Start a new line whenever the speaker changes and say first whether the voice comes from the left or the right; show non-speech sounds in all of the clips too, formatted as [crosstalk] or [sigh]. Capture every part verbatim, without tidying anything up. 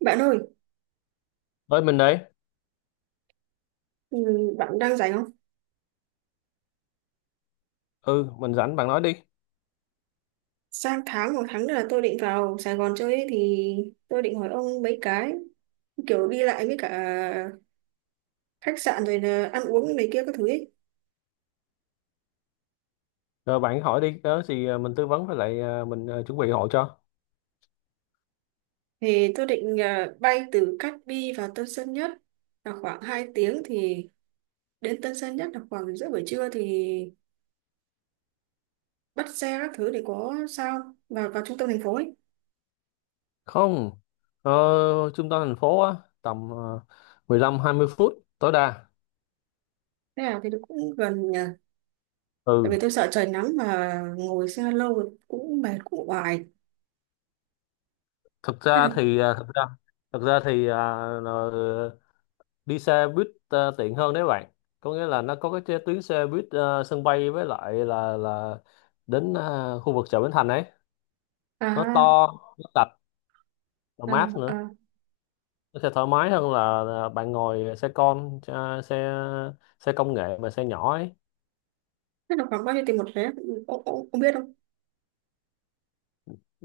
right: Bạn ơi,
left: Ơi mình đấy.
right: ừ, bạn đang rảnh không?
left: Ừ, mình rảnh bạn nói đi.
right: Sang tháng một tháng nữa là tôi định vào Sài Gòn chơi ấy, thì tôi định hỏi ông mấy cái kiểu đi lại với cả khách sạn rồi là ăn uống này kia các thứ ấy.
left: Rồi bạn hỏi đi, đó thì à, mình tư vấn với lại à, mình à, chuẩn bị hộ cho.
right: Thì tôi định ờ, bay từ Cát Bi vào Tân Sơn Nhất là khoảng hai tiếng thì đến Tân Sơn Nhất là khoảng giữa buổi trưa thì bắt xe các thứ để có sao vào vào trung tâm thành phố ấy.
left: Không. Ờ, trung tâm thành phố á, tầm ờ, mười lăm hai mươi phút tối đa.
right: Thế nào thì nó cũng gần nhà. Tại
left: Ừ,
right: vì tôi sợ trời nắng mà ngồi xe lâu cũng mệt cũng oải.
left: thực
right: Thế
left: ra
right: nào?
left: thì à, thực ra thực ra thì à, ờ, đi xe buýt à, tiện hơn đấy bạn. Có nghĩa là nó có cái chế- tuyến xe buýt à, sân bay với lại là là đến à, khu vực chợ Bến Thành ấy. Nó
right: À,
left: to, nó sạch, nó
right: à,
left: mát nữa.
right: à.
left: Nó sẽ thoải mái hơn là là bạn ngồi xe con à, xe xe công nghệ mà xe nhỏ ấy.
right: Thế là khoảng bao nhiêu tiền một vé? Ông, ông, ông biết không?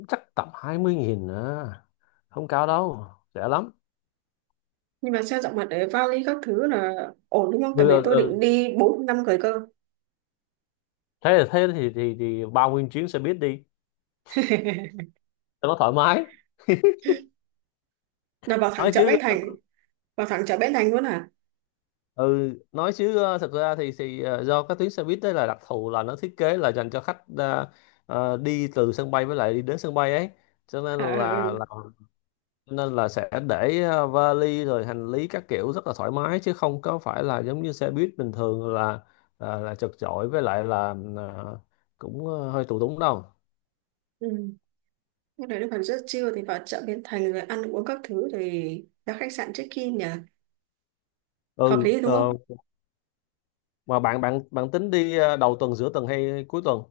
left: Chắc tầm hai mươi nghìn à, không cao đâu, rẻ lắm.
right: Nhưng mà xe rộng mặt để vali các thứ là ổn đúng không? Tại
left: Ừ,
right: vì
left: ừ,
right: tôi định
left: ừ.
right: đi bốn năm người cơ.
left: thế là thế thì, thì thì bao nguyên chuyến xe buýt đi
right: [laughs]
left: cho nó thoải mái.
right: Là vào thẳng
left: Nói
right: chợ
left: chứ.
right: Bến Thành. Vào thẳng chợ Bến Thành luôn à?
left: Ừ nói chứ, ờ, thật ra thì thì ờ, do các tuyến xe buýt đấy là đặc thù, là nó thiết kế là dành cho khách ờ, ờ, đi từ sân bay với lại đi đến sân bay ấy, cho nên
right: À
left: là
right: ừ.
left: là nên là sẽ để ờ, vali rồi hành lý các kiểu rất là thoải mái, chứ không có phải là giống như xe buýt bình thường là là, là chật chội với lại là ờ, cũng ờ, hơi tù túng đâu.
right: Ừ. Ừ. Lúc đấy nó còn rất chill thì vào chợ Bến Thành rồi ăn uống các thứ thì ra khách sạn check in nhỉ? Hợp
left: Ừ
right: lý đúng
left: ờ,
right: không?
left: mà bạn bạn bạn tính đi ờ, đầu tuần, giữa tuần hay cuối tuần?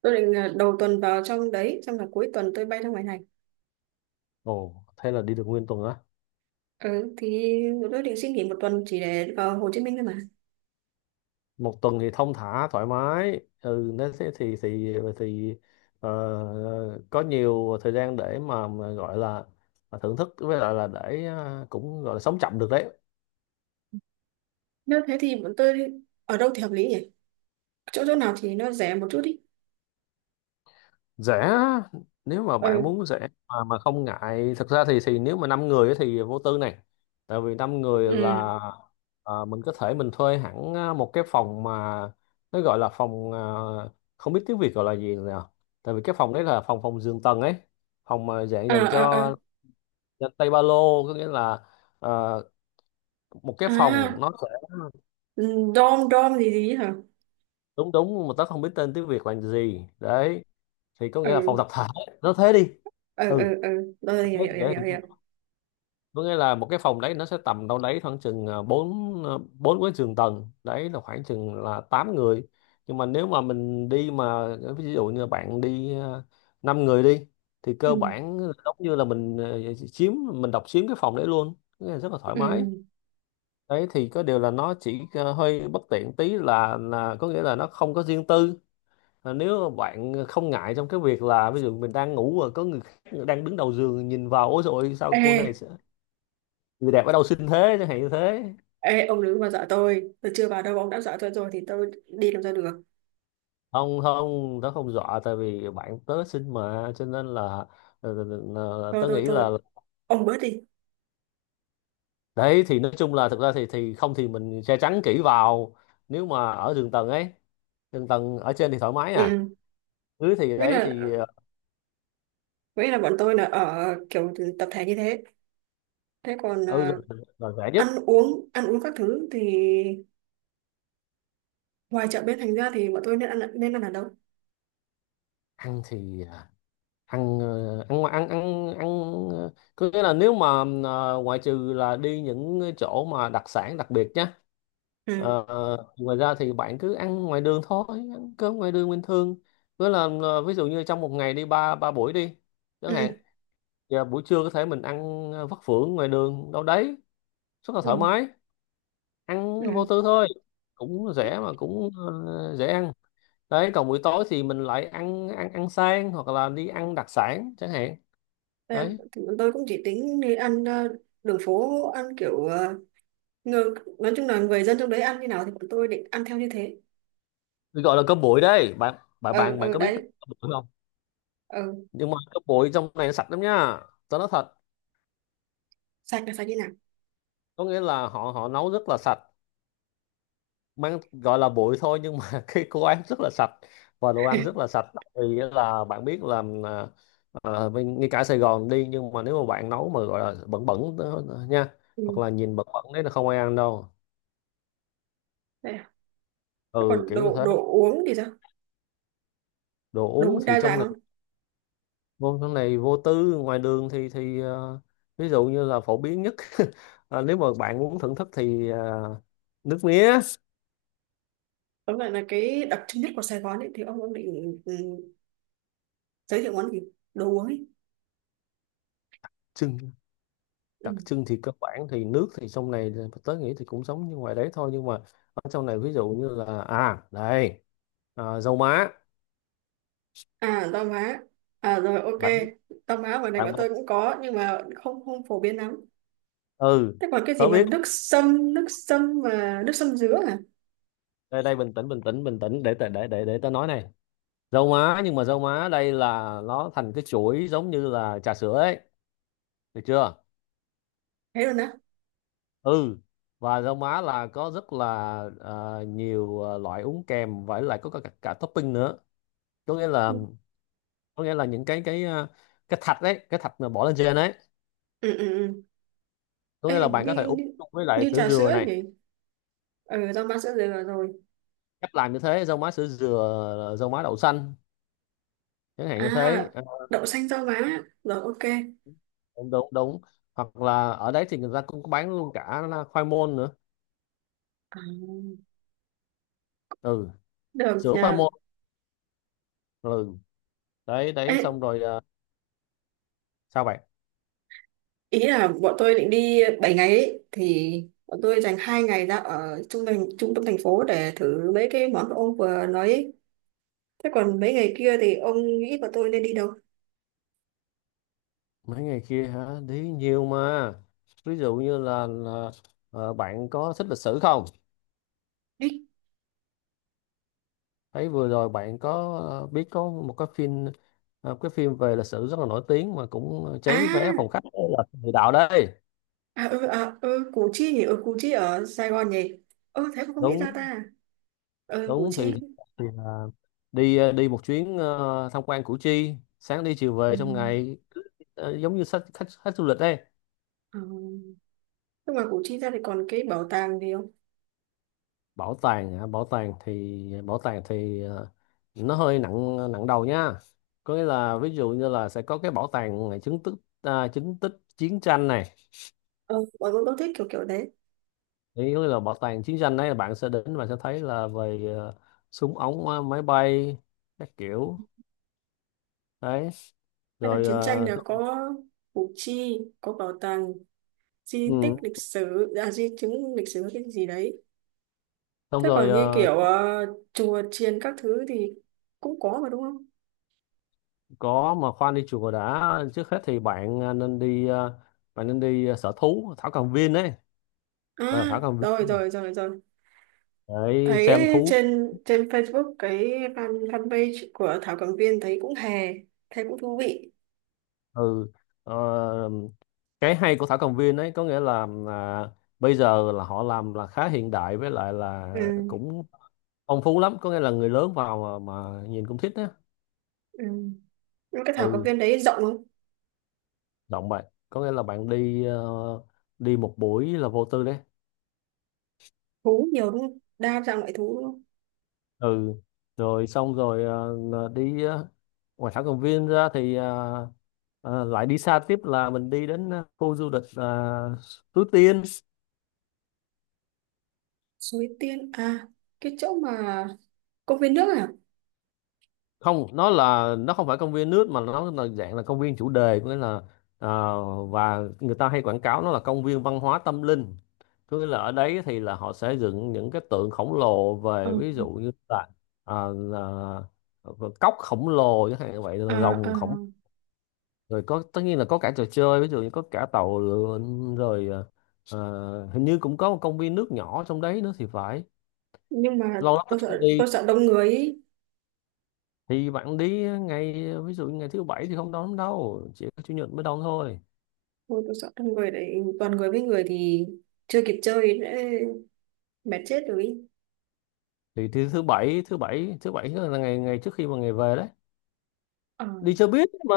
right: Tôi định là đầu tuần vào trong đấy xong là cuối tuần tôi bay ra ngoài này.
left: Ồ, thế là đi được nguyên tuần á?
right: Ừ, thì tôi định xin nghỉ một tuần chỉ để vào Hồ Chí Minh thôi mà.
left: Một tuần thì thong thả thoải mái. Ừ nếu thế thì thì thì ờ, có nhiều thời gian để mà, mà gọi là thưởng thức với lại là để ờ, cũng gọi là sống chậm được đấy.
right: Nếu thế thì bọn tôi ở đâu thì hợp lý nhỉ? Chỗ chỗ nào thì nó rẻ một chút đi.
left: Rẻ? Nếu mà bạn
right: Ừ,
left: muốn rẻ mà mà không ngại, thực ra thì thì nếu mà năm người ấy thì vô tư này. Tại vì năm người
right: ừ.
left: là à, mình có thể mình thuê hẳn à, một cái phòng mà nó gọi là phòng à, không biết tiếng Việt gọi là gì nào. Tại vì cái phòng đấy là phòng phòng giường tầng ấy, phòng mà dạng
right: À,
left: dành
right: à, à,
left: cho, dành tay ba lô. Có nghĩa là à, một cái
right: à,
left: phòng nó sẽ...
right: ừ. Dom dom gì gì hả?
left: Đúng đúng, mà tớ không biết tên tiếng Việt là gì đấy, thì có nghĩa là phòng
right: Ừ,
left: tập thể. Nó thế đi.
right: ừ, ừ,
left: Ừ.
right: ừ, tôi hiểu
left: Thế,
right: hiểu hiểu
left: dễ
right: hiểu
left: hình dung.
right: hiểu.
left: Có nghĩa là một cái phòng đấy nó sẽ tầm đâu đấy khoảng chừng à, bốn à, bốn cái giường tầng, đấy là khoảng chừng là tám người. Nhưng mà nếu mà mình đi mà ờ, ví dụ như bạn đi à, năm người đi, thì
right: Ừ,
left: cơ bản là giống như là mình à, chiếm mình độc chiếm cái phòng đấy luôn. Có nghĩa là rất là thoải
right: ừ.
left: mái. Đấy thì có điều là nó chỉ à, hơi bất tiện tí, là là có nghĩa là nó không có riêng tư. À, nếu mà bạn không ngại trong cái việc là ví dụ mình đang ngủ và có người khác đang đứng đầu giường nhìn vào, ôi rồi sao
right: ê
left: cô này, người đẹp ở đâu xinh thế, chẳng hạn như thế.
right: ê ông đừng mà dọa tôi tôi chưa vào đâu ông đã dọa tôi rồi thì tôi đi làm sao được.
left: Không không, tớ không dọa, tại vì bạn tớ xinh mà cho nên là ờ, ờ, ờ, ờ,
right: Thôi,
left: tớ
right: thôi,
left: nghĩ là.
right: thôi, ông bớt đi.
left: Đấy thì nói chung là thực ra thì thì không thì mình che chắn kỹ vào, nếu mà ở đường tầng ấy, đường tầng ở trên thì thoải mái à,
right: Ừ,
left: dưới thì
right: nghĩa
left: đấy
right: là
left: thì ờ,
right: nghĩa là bọn tôi là ở kiểu tập thể như thế. Thế còn
left: ừ, là,
right: à,
left: là rẻ nhất.
right: ăn uống ăn uống các thứ thì ngoài chợ bên thành ra thì bọn tôi nên ăn nên ăn ở đâu?
left: Ăn thì ăn ờ, ăn ngoài- ăn ăn ăn ờ, có nghĩa là nếu mà ờ, ngoại trừ là đi những cái chỗ mà đặc sản đặc biệt nhá.
right: Ừ,
left: Ờ, ờ, ngoài ra thì bạn cứ ăn ngoài đường thôi, ăn cơm ngoài đường bình thường. Với là ờ, ví dụ như trong một ngày đi ba ba buổi đi chẳng hạn.
right: ừ,
left: Giờ buổi trưa có thể mình ăn ờ, vắt phưởng ngoài đường đâu đấy, rất là thoải
right: ừ,
left: mái, ăn vô
right: ừ.
left: tư thôi, cũng rẻ mà cũng ờ, dễ ăn. Đấy còn buổi tối thì mình lại ăn ăn ăn sang hoặc là đi ăn đặc sản chẳng hạn.
right: Em,
left: Đấy.
right: tôi cũng chỉ tính đi ăn ờ, đường phố, ăn kiểu ờ, người, nói chung là người dân trong đấy ăn như nào thì bọn tôi định ăn theo như thế.
left: Tôi gọi là cơm bụi đấy bạn. bạn
right: ờ
left: bạn bạn
right: ờ
left: có biết cơm
right: Đấy.
left: bụi không?
right: ờ
left: Nhưng mà cơm bụi trong này sạch lắm nha, tao nói thật.
right: Sạch là sạch như nào?
left: Có nghĩa là họ họ nấu rất là sạch, mang gọi là bụi thôi nhưng mà [laughs] cái cô ăn rất là sạch, và đồ ăn rất là
right: [laughs]
left: sạch. Vì là bạn biết là ờ, bên- ngay cả Sài Gòn đi, nhưng mà nếu mà bạn nấu mà gọi là bẩn bẩn đó nha,
right: Ừ,
left: hoặc là nhìn bẩn bẩn đấy là không ai ăn đâu.
right: đấy. Ạ. Thế
left: Ừ
right: còn
left: kiểu như
right: đồ
left: thế.
right: đồ uống thì sao?
left: Đồ
right: Đồ
left: uống
right: uống
left: thì
right: đa
left: trong
right: dạng không?
left: môn sau này vô tư, ngoài đường thì thì ờ, ví dụ như là phổ biến nhất [laughs] ờ, nếu mà bạn muốn thưởng thức thì ờ, nước mía.
right: Tóm lại là cái đặc trưng nhất của Sài Gòn ấy thì ông ông định ừ, giới thiệu món gì, đồ uống ấy?
left: trưng
right: Ừ.
left: Đặc trưng thì cơ bản thì nước thì trong này là- tớ nghĩ thì cũng giống như ngoài đấy thôi, nhưng mà ở trong này ví dụ như là, à đây, ờ, dầu má.
right: À rau má. À rồi, ok.
left: bạn biết
right: Rau má ngoài này
left: bạn
right: bọn
left: biết-
right: tôi cũng có nhưng mà không không phổ biến lắm.
left: ừ.
right: Thế còn cái gì
left: Tớ
right: mà
left: biết.
right: nước sâm, nước sâm mà nước sâm dứa à?
left: Đây đây, bình tĩnh bình tĩnh bình tĩnh, để tớ- để để để tớ nói này. Dầu má, nhưng mà dầu má đây là nó thành cái chuỗi giống như là trà sữa ấy, được chưa?
right: Thế rồi nè.
left: Ừ. Và rau má là có rất là ờ, nhiều ờ, loại uống kèm, và lại có cả, cả, topping nữa. có nghĩa
right: Ừ,
left: là có nghĩa là những cái cái ờ, cái thạch đấy, cái thạch mà bỏ lên trên đấy.
right: ừ. Ừ.
left: Có nghĩa là
right: Ê,
left: bạn
right: như,
left: có thể uống
right: như,
left: chung với lại
right: như
left: sữa
right: trà
left: dừa
right: sữa
left: này,
right: nhỉ? Ừ, rau má sữa dừa vào rồi.
left: cách làm như thế: rau má sữa dừa, rau má đậu xanh, chẳng hạn
right: À,
left: như thế. Ờ,
right: đậu xanh rau má rồi, ok.
left: đúng đúng đúng. Hoặc là ở đấy thì người ta cũng có bán luôn cả là khoai môn nữa.
right: À,
left: Ừ,
right: được
left: sữa khoai
right: nhờ.
left: môn. Ừ, đấy
right: Ê,
left: đấy xong rồi ờ, sao bạn?
right: ý là bọn tôi định đi bảy ngày ấy, thì bọn tôi dành hai ngày ra ở trung tâm trung tâm thành phố để thử mấy cái món ông vừa nói ấy. Thế còn mấy ngày kia thì ông nghĩ bọn tôi nên đi đâu?
left: Mấy ngày kia hả? Đi nhiều mà. Ví dụ như là, là ờ, bạn có thích lịch sử không?
right: Đi,
left: Thấy vừa rồi bạn có ờ, biết có một cái phim, ờ, cái phim về lịch sử rất là nổi tiếng mà cũng
right: à,
left: cháy vé phòng khách, là Địa Đạo đây.
right: à, ừ, à, ừ Củ Chi nhỉ. Ừ Củ Chi ở Sài Gòn nhỉ. Ừ thế mà không nghĩ ra
left: Đúng
right: ta. Ừ Củ
left: đúng.
right: Chi.
left: Thì, thì là đi ờ, đi một chuyến ờ, tham quan Củ Chi, sáng đi chiều
right: Ừ.
left: về trong ngày. ờ, giống như khách khách, khách du lịch đây.
right: Ừ. Nhưng mà Củ Chi ra thì còn cái bảo tàng gì không?
left: Bảo tàng hả? Bảo tàng thì, bảo tàng thì ờ, nó hơi nặng nặng đầu nha. Có nghĩa là ví dụ như là sẽ có cái bảo tàng ngày chứng tích, à, chứng tích chiến tranh này.
right: ờ Bọn tôi thích kiểu kiểu đấy.
left: Thì có nghĩa là bảo tàng chiến tranh đấy là bạn sẽ đến và sẽ thấy là về ờ, súng ống, ờ, máy bay các kiểu. Đấy
right: Hay là
left: rồi
right: chiến tranh
left: ờ,
right: là
left: xong-
right: có, Củ Chi có bảo tàng di tích
left: ừ,
right: lịch sử, à di chứng lịch sử cái gì đấy.
left: xong
right: Thế
left: rồi
right: còn như
left: ờ,
right: kiểu ờ, chùa chiền các thứ thì cũng có mà đúng không?
left: có mà khoan, đi chùa đã. Trước hết thì bạn ờ, nên đi ờ, bạn nên đi ờ, sở thú Thảo Cầm Viên đấy. ờ,
right: À
left: Thảo Cầm Viên
right: rồi, rồi, rồi, rồi.
left: đấy,
right: Thấy
left: xem thú.
right: trên trên Facebook cái fan fanpage của Thảo Cầm Viên thấy cũng hè, thấy cũng thú vị.
left: Ừ. ờ, cái hay của Thảo Cầm Viên ấy có nghĩa là à, bây giờ là họ làm là khá hiện đại, với lại là
right: Ừ,
left: cũng phong phú lắm. Có nghĩa là người lớn vào mà, mà nhìn cũng thích á.
right: ừ. Nhưng cái Thảo Cầm
left: Ừ,
right: Viên đấy rộng không?
left: động bạn, có nghĩa là bạn đi ờ, đi một buổi là vô tư đấy.
right: Thú nhiều đúng không? Đa dạng loại thú đúng không?
left: Ừ, rồi xong rồi ờ, đi ờ, ngoài Thảo Cầm Viên ra thì ờ, ờ, lại đi xa tiếp, là mình đi đến ờ, khu du lịch uh, Suối Tiên.
right: Suối Tiên à? Cái chỗ mà công viên nước à?
left: Không, nó là nó không phải công viên nước mà nó là dạng là công viên chủ đề. Có nghĩa là ờ, và người ta hay quảng cáo nó là công viên văn hóa tâm linh. Có nghĩa là ở đấy thì là họ sẽ dựng những cái tượng khổng lồ,
right: ờ
left: về ví dụ như là, ờ, là ờ, cốc khổng lồ chẳng hạn như vậy,
right: À,
left: rồi rồng
right: à.
left: khổng. Rồi có, tất nhiên là có cả trò chơi, ví dụ như có cả tàu lượn, rồi ờ, ờ, hình như cũng có một công viên nước nhỏ trong đấy nữa thì phải.
right: Nhưng mà
left: Lâu lắm tôi
right: tôi
left: không
right: sợ
left: đi.
right: tôi sợ đông người ý.
left: Thì bạn đi ngày ví dụ như ngày thứ bảy thì không đón lắm đâu, chỉ có chủ nhật mới đón thôi.
right: Ôi, tôi sợ đông người đấy, toàn người với người thì chưa kịp chơi đã mệt chết rồi ý.
left: Thì, thì thứ bảy thứ bảy thứ bảy là ngày ngày trước khi mà ngày về đấy,
right: Ờ.
left: đi cho biết mà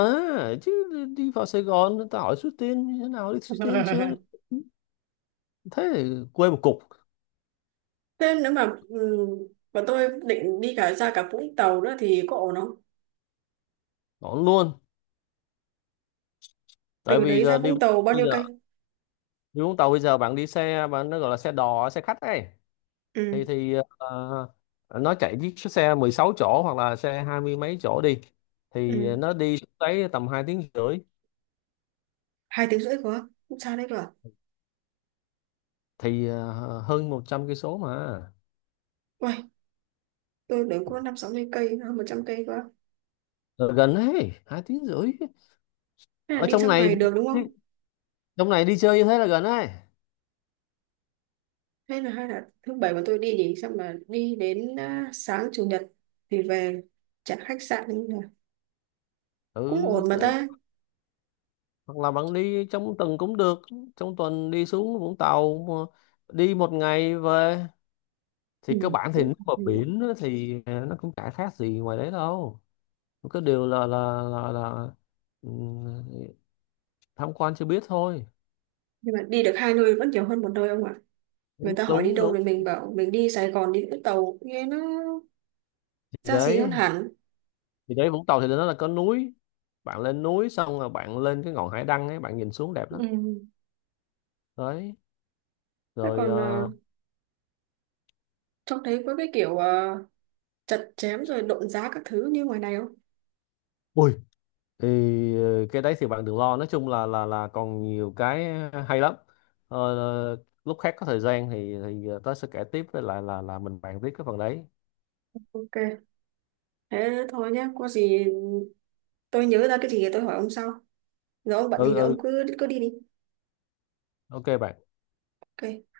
left: chứ. Đi vào Sài Gòn người ta hỏi Suối Tiên như thế nào, đi Suối Tiên chưa,
right: [laughs]
left: thế thì quê một cục.
right: Thế nếu mà ừ, mà tôi định đi cả ra cả Vũng Tàu nữa thì có ổn không?
left: Đón luôn, tại
right: Từ
left: vì
right: đấy ra
left: giờ đi
right: Vũng Tàu bao
left: bây
right: nhiêu
left: giờ
right: cây?
left: đi Vũng Tàu, bây giờ bạn đi xe bạn, nó gọi là xe đò, xe khách ấy. thì
right: Ừ,
left: thì ờ, nó chạy chiếc xe mười sáu chỗ hoặc là xe hai mươi mấy chỗ đi, thì
right: ừ.
left: nó đi xuống đấy tầm hai tiếng rưỡi.
right: Hai tiếng rưỡi quá, không xa đấy cơ à?
left: Thì ờ, hơn một trăm cây số mà.
right: Uầy, tôi tưởng có năm sáu mươi cây, hơn một trăm cây quá.
left: Là gần đấy, hai tiếng rưỡi.
right: Thế là
left: Ở
right: đi
left: trong
right: trong
left: này,
right: ngày được đúng không?
left: trong này đi chơi như thế là gần đấy.
right: Hay là hay là thứ bảy mà tôi đi nhỉ, xong là đi đến à, sáng chủ nhật thì về trả khách sạn cũng là cũng
left: Ừ
right: ổn mà
left: thế.
right: ta.
left: Hoặc là bạn đi trong tuần cũng được, trong tuần đi xuống Vũng Tàu mà, đi một ngày về. Thì
right: Ừ,
left: cơ bản thì
right: cũng
left: nước
right: hợp
left: mà
right: lý.
left: biển á thì ờ, nó cũng chả khác gì ngoài đấy đâu. Có điều là là là, là ừ, tham quan chưa biết thôi.
right: Nhưng mà đi được hai nơi vẫn nhiều hơn một nơi ông ạ. Người
left: Đúng
right: ta hỏi đi
left: đúng
right: đâu
left: đúng.
right: thì mình bảo mình đi Sài Gòn đi Vũng Tàu, nghe nó
left: thì
right: ra gì hơn
left: đấy
right: hẳn.
left: thì đấy, Vũng Tàu thì nó là có núi, bạn lên núi xong rồi bạn lên cái ngọn hải đăng ấy, bạn nhìn xuống đẹp lắm.
right: Ừ.
left: Đấy
right: Thế
left: rồi
right: còn à,
left: ờ,
right: trông thấy có cái kiểu à, chặt chém rồi độn giá các thứ như ngoài này không?
left: Ui, thì ờ, cái đấy thì bạn đừng lo, nói chung là là là còn nhiều cái hay lắm. Ờ, ờ, lúc khác có thời gian thì thì ờ, tớ sẽ kể tiếp với lại là là mình bàn tiếp cái phần đấy.
right: Ok. Thế thôi nhá, có gì tôi nhớ ra cái gì thì tôi hỏi ông sau. Rồi ông bận gì
left: Ừ
right: thì
left: ừ,
right: ông cứ cứ đi đi.
left: ok bạn.
right: Ok.